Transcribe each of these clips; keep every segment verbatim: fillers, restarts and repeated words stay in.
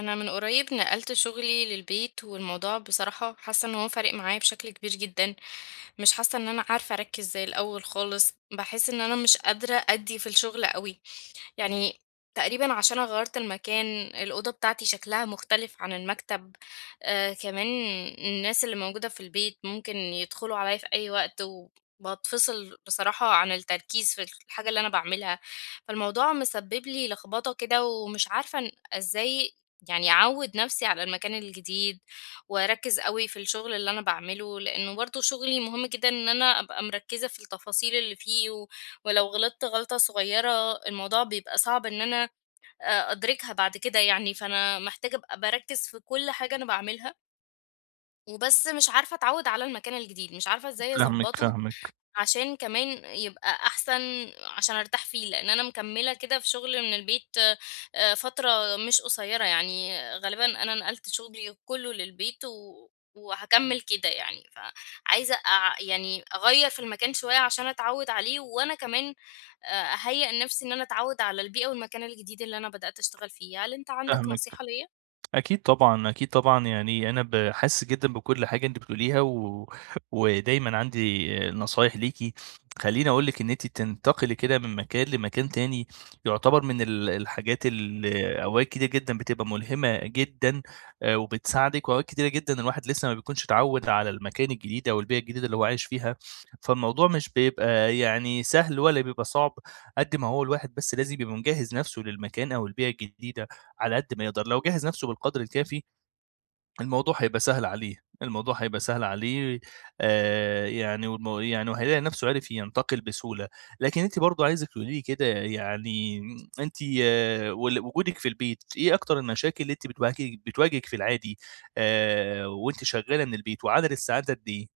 انا من قريب نقلت شغلي للبيت، والموضوع بصراحة حاسة ان هو فارق معايا بشكل كبير جدا. مش حاسة ان انا عارفة اركز زي الاول خالص، بحس ان انا مش قادرة ادي في الشغل قوي. يعني تقريبًا عشان أنا غيّرت المكان، الأوضة بتاعتي شكلها مختلف عن المكتب، آآ كمان الناس اللي موجودة في البيت ممكن يدخلوا عليَّ في أي وقت، وباتفصل بصراحة عن التركيز في الحاجة اللي أنا باعملها، فالموضوع مسبب لي لخبطة كده، ومش عارفة إن إزاي يعني أعوِّد نفسي على المكان الجديد، وأركّز أوي في الشغل اللي أنا باعمله، لإنه برضه شغلي مهم جدًا إن أنا أبقى مركّزة في التفاصيل اللي فيه، و ولو غلطت غلطة صغيرة الموضوع بيبقى صعب إن أنا آآ أدركها بعد كده يعني، فأنا محتاجة أبقى باركّز في كل حاجة أنا باعملها، وبس مش عارفة أتعوّد على المكان الجديد، مش عارفة إزاي فاهمِك، أضبّطه فاهمِك، عشان كمان يبقى أحسن عشان أرتاح فيه، لإن أنا مكمّلة كده في شغل من البيت آآ فترة مش قصيّرة، يعني غالبًا أنا نقلت شغلي كُلّه للبيت و وهاكمّل كده يعني، فعايزة أع يعني أغيّر في المكان شوية عشان أتعوّد عليه، وأنا كمان آآ أهيّأ نَفْسي إن أنا أتعوّد على البيئة والمكان الجديد اللي أنا بدأت أشتغل فيه. هل أنت عندك فاهمِك. نصيحة ليّا؟ أكيد طبعًا، أكيد طبعًا، يعني أنا باحس جدًا بكل حاجة أنتِ بتقوليها و ودايمًا عندي نصايح ليكِ. خلّيني أقول لِك إن أنتِ تنتقلي كده من مكان لمكان تاني، يعتبر من ال الحاجات اللي أوقات كتير جدًا بتبقى ملهمة جدًا آآ وبتساعدِك، وأوقات كتيرة جدًا الواحد لسه ما بيكونش اتعوّد على المكان الجديد أو البيئة الجديدة اللي هو عايش فيها. فالموضوع مش بيبقى يعني سهل ولا بيبقى صعب، قد ما هو الواحد بس لازم يبقى مجهّز نَفْسه للمكان أو البيئة الجديدة. على قد ما يقدر، لو جهّز نَفْسه بالقدْر الكافي، الموضوع هيبقى سهل عليه، الموضوع هيبقى سهل عليه آآ يعني والمو يعني وهيلاقي نَفْسه عِرِف ينتقل بسهولة. لكن أنتِ برضه عايزِك تقولي لي كده، يعني أنتِ آه وال وجودِك في البيت، إيه أكتر المشاكل اللي أنتِ بتواجهِك بتواجهِك في العادي آآ وأنتِ شغّالة من البيت، وعدد الساعات قد إيه؟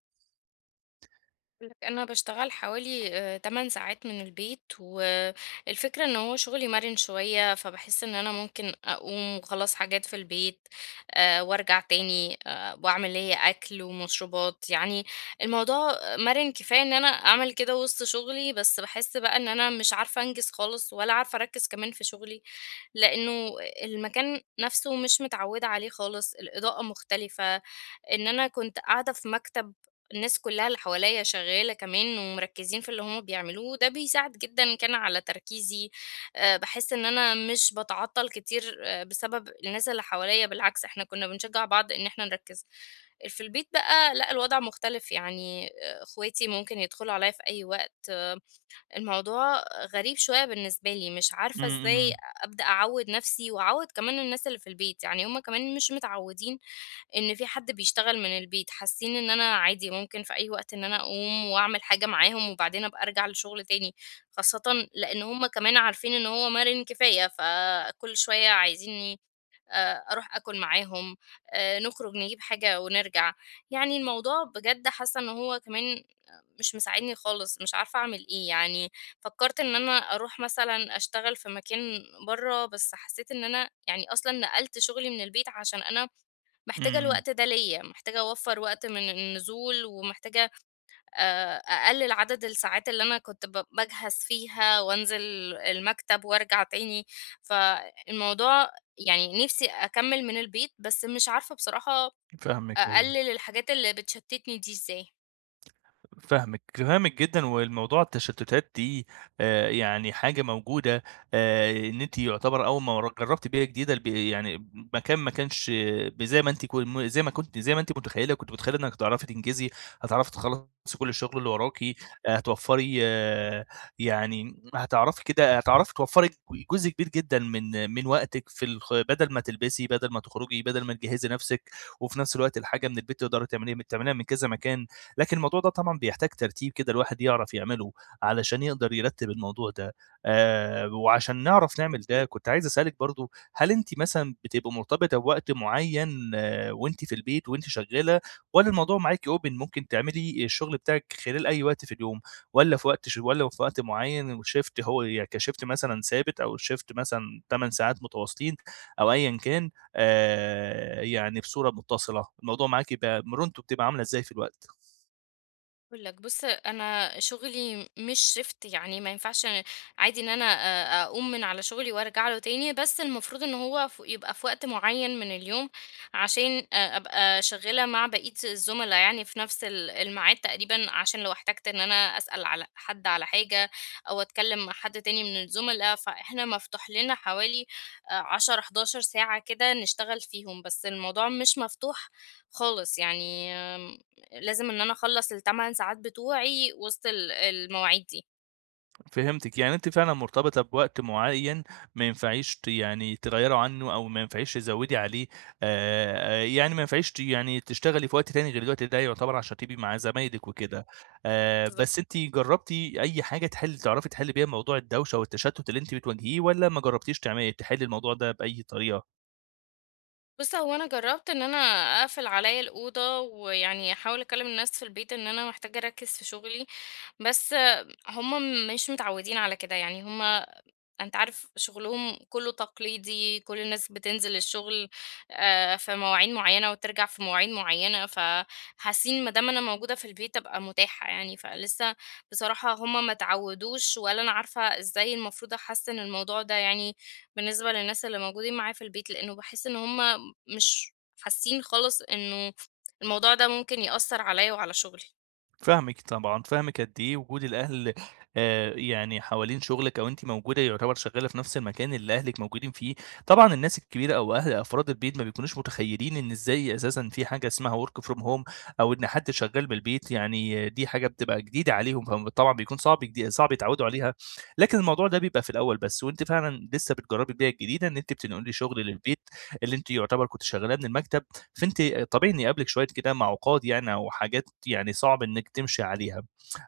أقول لك أنا باشتغل حوالي آه، 8 ساعات من البيت، والفكرة إن هو شغلي مرن شوية فبحس إن أنا ممكن أقوم وخلاص حاجات في البيت، آه، وأرجع تاني، آه، وأعمل ليا أكل ومشروبات. يعني الموضوع مرن كفاية إن أنا أعمل كده وسط شغلي، بس بحس بقى إن أنا مش عارفة أنجز خالص، ولا عارفة أركز كمان في شغلي، لأنه المكان نفسه مش متعودة عليه خالص، الإضاءة مختلفة، ان انا كنت قاعده في مكتب الناس كلها اللي حواليّا شغّالة كمان ومركّزين في اللي هم بيعملوه، وده بيساعد جدًا كان على تركيزي. آآ باحس إن أنا مش باتعطّل كتير آآ بسبب الناس اللي حواليّا، بالعكس إحنا كُنّا بنشجّع بعض إن إحنا نركّز. في البيت بقى لأ، الوضع مختلف، يعني آآ إخواتي ممكن يدخلوا عليّا في أي وقت، الموضوع غريب شوية بالنسبة لي، مش عارفة إمم، إزاي إمم، أبدأ أعوّد نَفْسي وأعوّد كمان الناس اللي في البيت، يعني هم كمان مش متعوّدين إن في حد بيشتغل من البيت، حاسين إن أنا عادي ممكن في أي وقت إن أنا أقوم وأعمل حاجة معاهم وبعدين أبقى أرجع للشغل تاني، خاصةً لإن هم كمان عارفين إن هو مرن كفاية، فكل شوية عايزينّي آآ أروح آكل معاهم، آآ نخرج نجيب حاجة ونرجع، يعني الموضوع بجد حاسة إن هو كمان مش مساعدني خالص، مش عارفة أعمل إيه. يعني فكرت إن أنا أروح مثلًا أشتغل في مكان برّه، بس حسيت إن أنا يعني أصلًا نقلت شغلي من البيت عشان أنا محتاجة إمم، الوقت ده ليّا، محتاجة أوفّر وقت من النزول، ومحتاجة آآ أقلل عدد الساعات اللي أنا كنت ب باجهز فيها وأنزل المكتب وأرجع تاني، فالموضوع يعني نِفْسي أكمّل من البيت، بس مش عارفة بصراحة فاهمِك، أيوه. أقلل الحاجات اللي بتشتتني دي إزاي. فاهمِك، فاهمِك جدًا. والموضوع التشتتات دي آآ، يعني حاجة موجودة، آآ، إن أنتِ يعتبر أول ما ر جربتِ بيئة جديدة، الب يعني مكان ما كانش ب زي ما أنتِ كو م زي ما كنتِ زي ما أنتِ متخيلة، كنتِ متخيلة إنِك هتعرفي تنجزي، هتعرفي تخلصي كل الشغل اللي وراكِ، هتوفري آه، يعني هتعرفي كده هتعرفي توفري جزء كبير جدًا من من وقتِك في الخ بدل ما تلبسي، بدل ما تخرجي، بدل ما تجهزي نفسِك، وفي نفس الوقت الحاجة من البيت تقدري تعمليها تعمليها من كذا مكان. لكن الموضوع ده طبعًا بيحتاج ترتيب كده الواحد يعرف يعمله، علشان يقدر يرتّب الموضوع ده. آآ وعشان نعرف نعمل ده كنت عايز أسألِك برضه، هل أنتِ مثلًا بتبقي مرتبطة بوقت معيّن آه وأنتِ في البيت وأنتِ شغّالة، والّا الموضوع معاكِ open ممكن تعملي الشغل بتاعِك خلال أي وقت في اليوم، والّا في وقت ش والّا في وقت معيّن، والshift هو ي كshift مثلًا ثابت، أو الshift مثلًا ثماني ساعات متواصلين أو أيًا كان، آآ يعني بصورة متصلة، الموضوع معاكِ بقى مرونته بتبقى عاملة إزاي في الوقت؟ هاقول لك بُص، أنا شغلي مش shift، يعني ما ينفعش أنا- عادي إن أنا أ أقوم من على شغلي وأرجع له تاني، بس المفروض إن هو ف يبقى في وقت معين من اليوم، عشان أ أبقى شغّالة مع بقية الزملا يعني في نفس ال الميعاد تقريبًا، عشان لو احتجت إن أنا أسأل على حد على حاجة أو أتكلم مع حد تاني من الزملا، فإحنا مفتوح لنا حوالي آآ عشر، حداشر ساعة كده نشتغل فيهم، بس الموضوع مش مفتوح خالص يعني، آمم لازم إن أنا أخلّص التمن ساعات بتوعي وسط ال المواعيد دي. فهمتِك، يعني أنتِ فعلًا مرتبطة بوقت معيّن، ما ينفعيش ت يعني تغيّري عنّه أو ما ينفعيش تزوّدي عليه، آآ، يعني ما ينفعيش ت يعني تشتغلي في وقت تاني غير الوقت ده يعتبر عشان تبقي مع زمايلِك وكده. آآ، بس بالضبط. أنتِ جرّبتِ أي حاجة تحلّي، تعرفي تحلّي بيها موضوع الدوشة والتشتُّت اللي أنتِ بتواجهيه، والّا ما جرّبتيش تعم تحلّي الموضوع ده بأي طريقة؟ بُص، هو أنا جرّبت إن أنا أقفل عليّا الأوضة، ويعني أحاول أكلّم الناس في البيت إن أنا محتاجة أركّز في شغلي، بس هُم مش متعوّدين على كده، يعني هُم أنت عارف شغلهم كلّه تقليدي، كل الناس بتنزل الشغل آآ في مواعيد معيّنة وترجع في مواعيد معيّنة، فحاسين ما دام أنا موجودة في البيت أبقى متاحة يعني، فلسه بصراحة هم ما اتعوّدوش، ولا أنا عارفة إزاي المفروض أحسّن الموضوع ده يعني بالنسبة للناس اللي موجودين معايا في البيت، لإنه باحس إن هم مش حاسين خالص إنه الموضوع ده ممكن يأثّر عليّا وعلى شغلي. فاهمِك طبعًا، فاهمِك قد إيه وجود الأهل آآ، يعني حوالين شغلِك، أو أنتِ موجودة يعتبر شغّالة في نفس المكان اللي أهلِك موجودين فيه. طبعًا الناس الكبيرة أو أهل أفراد البيت ما بيكونوش متخيّلين إن إزاي أساسًا في حاجة اسمها work from home أو إن حد شغّال من البيت، يعني دي حاجة بتبقى جديدة عليهم، فطبعًا بيكون صعب جدي صعب يتعوّدوا عليها. لكن الموضوع ده بيبقى في الأول بس، وأنتِ فعلًا لسه بتجرّبي البيئة الجديدة إن أنتِ بتنقلي شغل للبيت اللي أنتِ يعتبر كنتِ شغّالاه من المكتب. فأنتِ طبيعي إني أقابلِك شوية كده معوقات، يعني أو حاجات يعني صعب إنِّك تمشي عليها،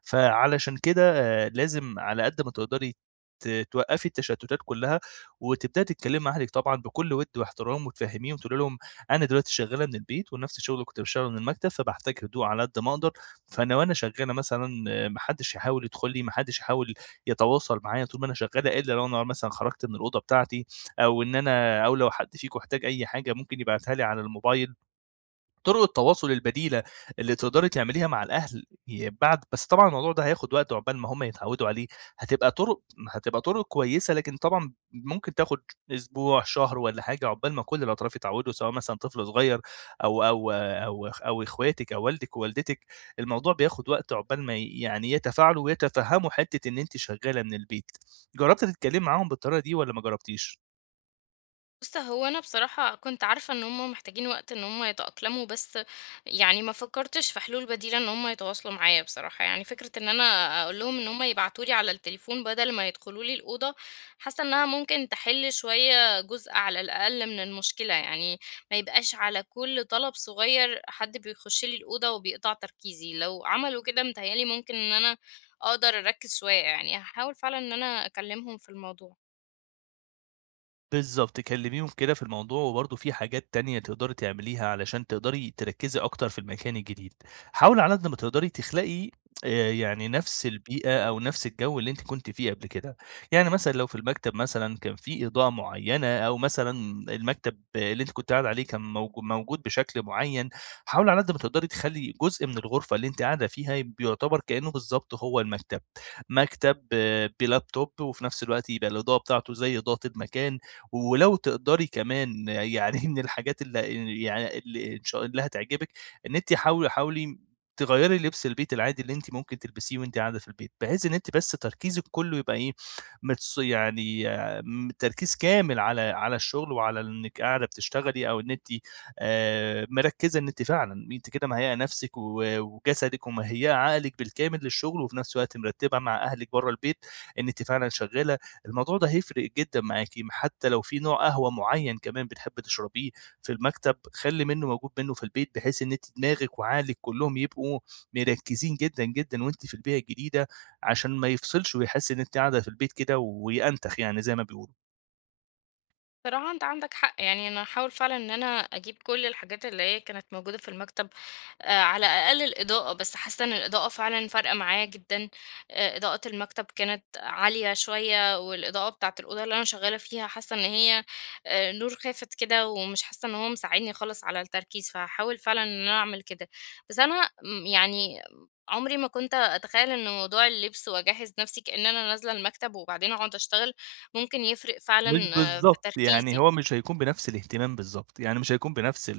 فعلشان كده آآ لازم على قد ما تقدري ت توقّفي التشتتات كلّها، وتبدئي تتكلمي مع أهلِك طبعًا بكل وِد واحترام، وتفهّميهم تقولي لهم أنا دلوقتي شغّالة من البيت ونَفْس الشغل اللي كنت باشتغله من المكتب، فباحتاج هدوء على قد ما أقدر. فأنا وأنا شغّالة مثلًا آه، ما حدّش يحاول يدخل لي، ما حدّش يحاول يتواصل معايا طول ما أنا شغّالة إلا لو أنا مثلًا خرجت من الأوضة بتاعتي، أو إن أنا أو لو حد فيكم احتاج أي حاجة ممكن يبعتها لي على الموبايل. طرق التواصل البديلة اللي تقدري تعمليها مع الأهل ي بعد، بس طبعًا الموضوع ده هياخد وقت عقبال ما هُم يتعودوا عليه، هتبقى طرق هتبقى طرق كويسة، لكن طبعًا ممكن تاخد أسبوع، شهر والّا حاجة عقبال ما كل الأطراف يتعودوا، سواء مثلًا طفل صغير أو أو أو أخ أو إخواتِك أو والدِك ووالدتِك. الموضوع بياخد وقت عقبال ما ي- يعني يتفاعلوا ويتفهموا حتة إن أنتِ شغالة من البيت. جربتِ تتكلمي معاهم بالطريقة دي والّا ما جربتيش؟ بُص، هو أنا بصراحة كنت عارفة إن هم محتاجين وقت إن هم يتأقلموا، بس يعني ما فكّرتش في حلول بديلة إن هم يتواصلوا معايا بصراحة، يعني فكرة إن أنا أقول لهم إن هم يبعتوا لي على التليفون بدل ما يدخلوا لي الأوضة، حاسة إنها ممكن تحل شوية جزء على الأقل من المشكلة، يعني ما يبقاش على كل طلب صغير حد بيخش لي الأوضة وبيقطع تركيزي، لو عملوا كده متهيأ لي ممكن إن أنا أقدر أركّز شوية، يعني هاحاول فعلًا إن أنا أكلمهم في الموضوع. بالضبط، كلّميهم كده في الموضوع، وبرضه في حاجات تانية تقدري تعمليها علشان تقدري تركّزي أكتر في المكان الجديد. حاولي على قد ما تقدري تخلقي آآ يعني نَفْس البيئة أو نَفْس الجَو اللي أنتِ كنتِ فيه قبل كده. يعني مثلًا لو في المكتب مثلًا كان في إضاءة معيّنة، أو مثلًا المكتب اللي أنتِ كنتِ قاعدة عليه كان موجو موجود بشكل معيّن، حاولي على قد ما تقدري تخلّي جزء من الغرفة اللي أنتِ قاعدة فيها بيُعتبر كإنّه بالضبط هو المكتب. مكتب آه، بلابتوب، وفي نَفْس الوقت يبقى الإضاءة بتاعته زي إضاءة المكان. ولو تقدري كمان يعني من الحاجات اللي يعني اللي إن شاء اللي هتعجبِك، إن أنتِ حاولي حاولي تغيّري لبس البيت العادي اللي أنتِ ممكن تلبسيه وأنتِ قاعدة في البيت، بحيث إن أنتِ بس تركيزِك كلّه يبقى إيه، متص يعني آه، م تركيز كامل على على الشغل وعلى إنِّك قاعدة بتشتغلي، أو إن أنتِ آآ مركّزة إن أنتِ فعلًا أنتِ كده مهيّئة نَفْسِك و وجسدِك ومهيّئة عقلِك بالكامل للشغل، وفي نَفْس الوقت مرتّبة مع أهلِك برّه البيت إن أنتِ فعلًا شغّالة. الموضوع ده هيفرق جدًا معاكِ، حتى لو في نوع قهوة معين كمان بتحبي تشربيه في المكتب، خلّي منه موجود منه في البيت، بحيث إن أنتِ دماغِك وعقلِك كلّهم يبقوا مركّزين جدًا، جدًا وأنتِ في البيئة الجديدة، عشان ما يفصلش ويحس إن أنتِ قاعدة في البيت كده ويأنتخ، يعني زي ما بيقولوا. صراحة انت عندك حق، يعني انا هحاول فعلا ان انا اجيب كل الحاجات اللي هي كانت موجودة في المكتب، آه، على الاقل الاضاءة، بس حاسة ان الاضاءة فعلا فارقة معايا جدا. آه، اضاءة المكتب كانت عالية شوية، والاضاءة بتاعة الأوضة اللي انا شغالة فيها حاسة ان هي آه، نور خافت كده، ومش حاسة ان هو مساعدني خالص على التركيز، فهحاول فعلا ان انا اعمل كده. بس انا م- يعني عمري ما كنت اتخيل ان موضوع اللبس واجهز نفسي كأن انا نازلة المكتب وبعدين اقعد اشتغل ممكن يفرق فعلا مش في بالضبط، يعني تركيزي. هو مش هيكون بنفس الاهتمام بالضبط، يعني مش هيكون بنفس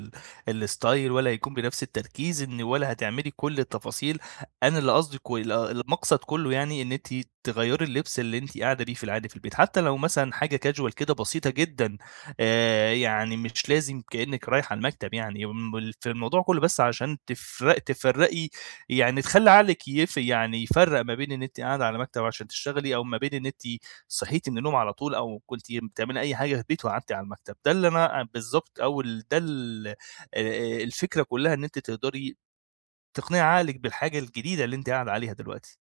ال الstyle، ولا هيكون بنفس التركيز إن ولا هتعملي كل التفاصيل. أنا اللي قصدي كو ال المقصد كله، يعني إن أنتِ تغيّري اللبس اللي أنتِ قاعدة بيه في العادي في البيت، حتى لو مثلًا حاجة casual كده بسيطة جدًا. آآ يعني مش لازم كإنِّك رايحة المكتب يعني، م في الموضوع كله بس عشان تفر تفرّقي، يعني تخلّي عقلِك يف يعني يفرّق ما بين إن أنتِ قاعدة على مكتب عشان تشتغلي، أو ما بين إن أنتِ صحيتِ من النوم على طول، أو كنتِ بتعملي أي حاجة في البيت وقعدتِ على المكتب. ده اللي أنا بالضبط أو ال ده ال آآ الفكرة كلّها، إن أنتِ تقدري تقنعي عقلِك بالحاجة الجديدة اللي أنتِ قاعدة عليها دلوقتي.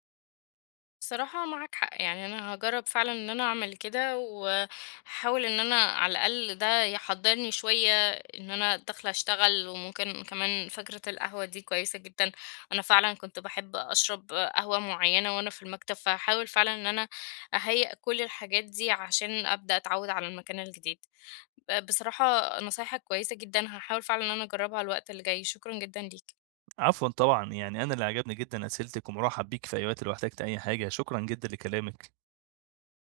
بصراحة معاك حق، يعني أنا هاجرّب فعلًا إن أنا أعمل كده، وهاحاول إن أنا على الأقل ده يحضّرني شوية إن أنا داخلة أشتغل، وممكن كمان فكرة القهوة دي كويسة جدًا، أنا فعلًا كنت باحب أشرب قهوة معيّنة وأنا في المكتب، فهاحاول فعلًا إن أنا أهيّأ كل الحاجات دي عشان أبدأ أتعوّد على المكان الجديد. ب بصراحة نصايحك كويسة جدًا، هاحاول فعلًا إن أنا أجرّبها الوقت اللي جاي، شكرًا جدًا ليك. عفوًا طبعًا، يعني أنا اللي عجبني جدًا أسئلتِك، ومُرحّب بيك في أي وقت لو احتجتِ أي حاجة، شكرًا جدًا لكلامِك.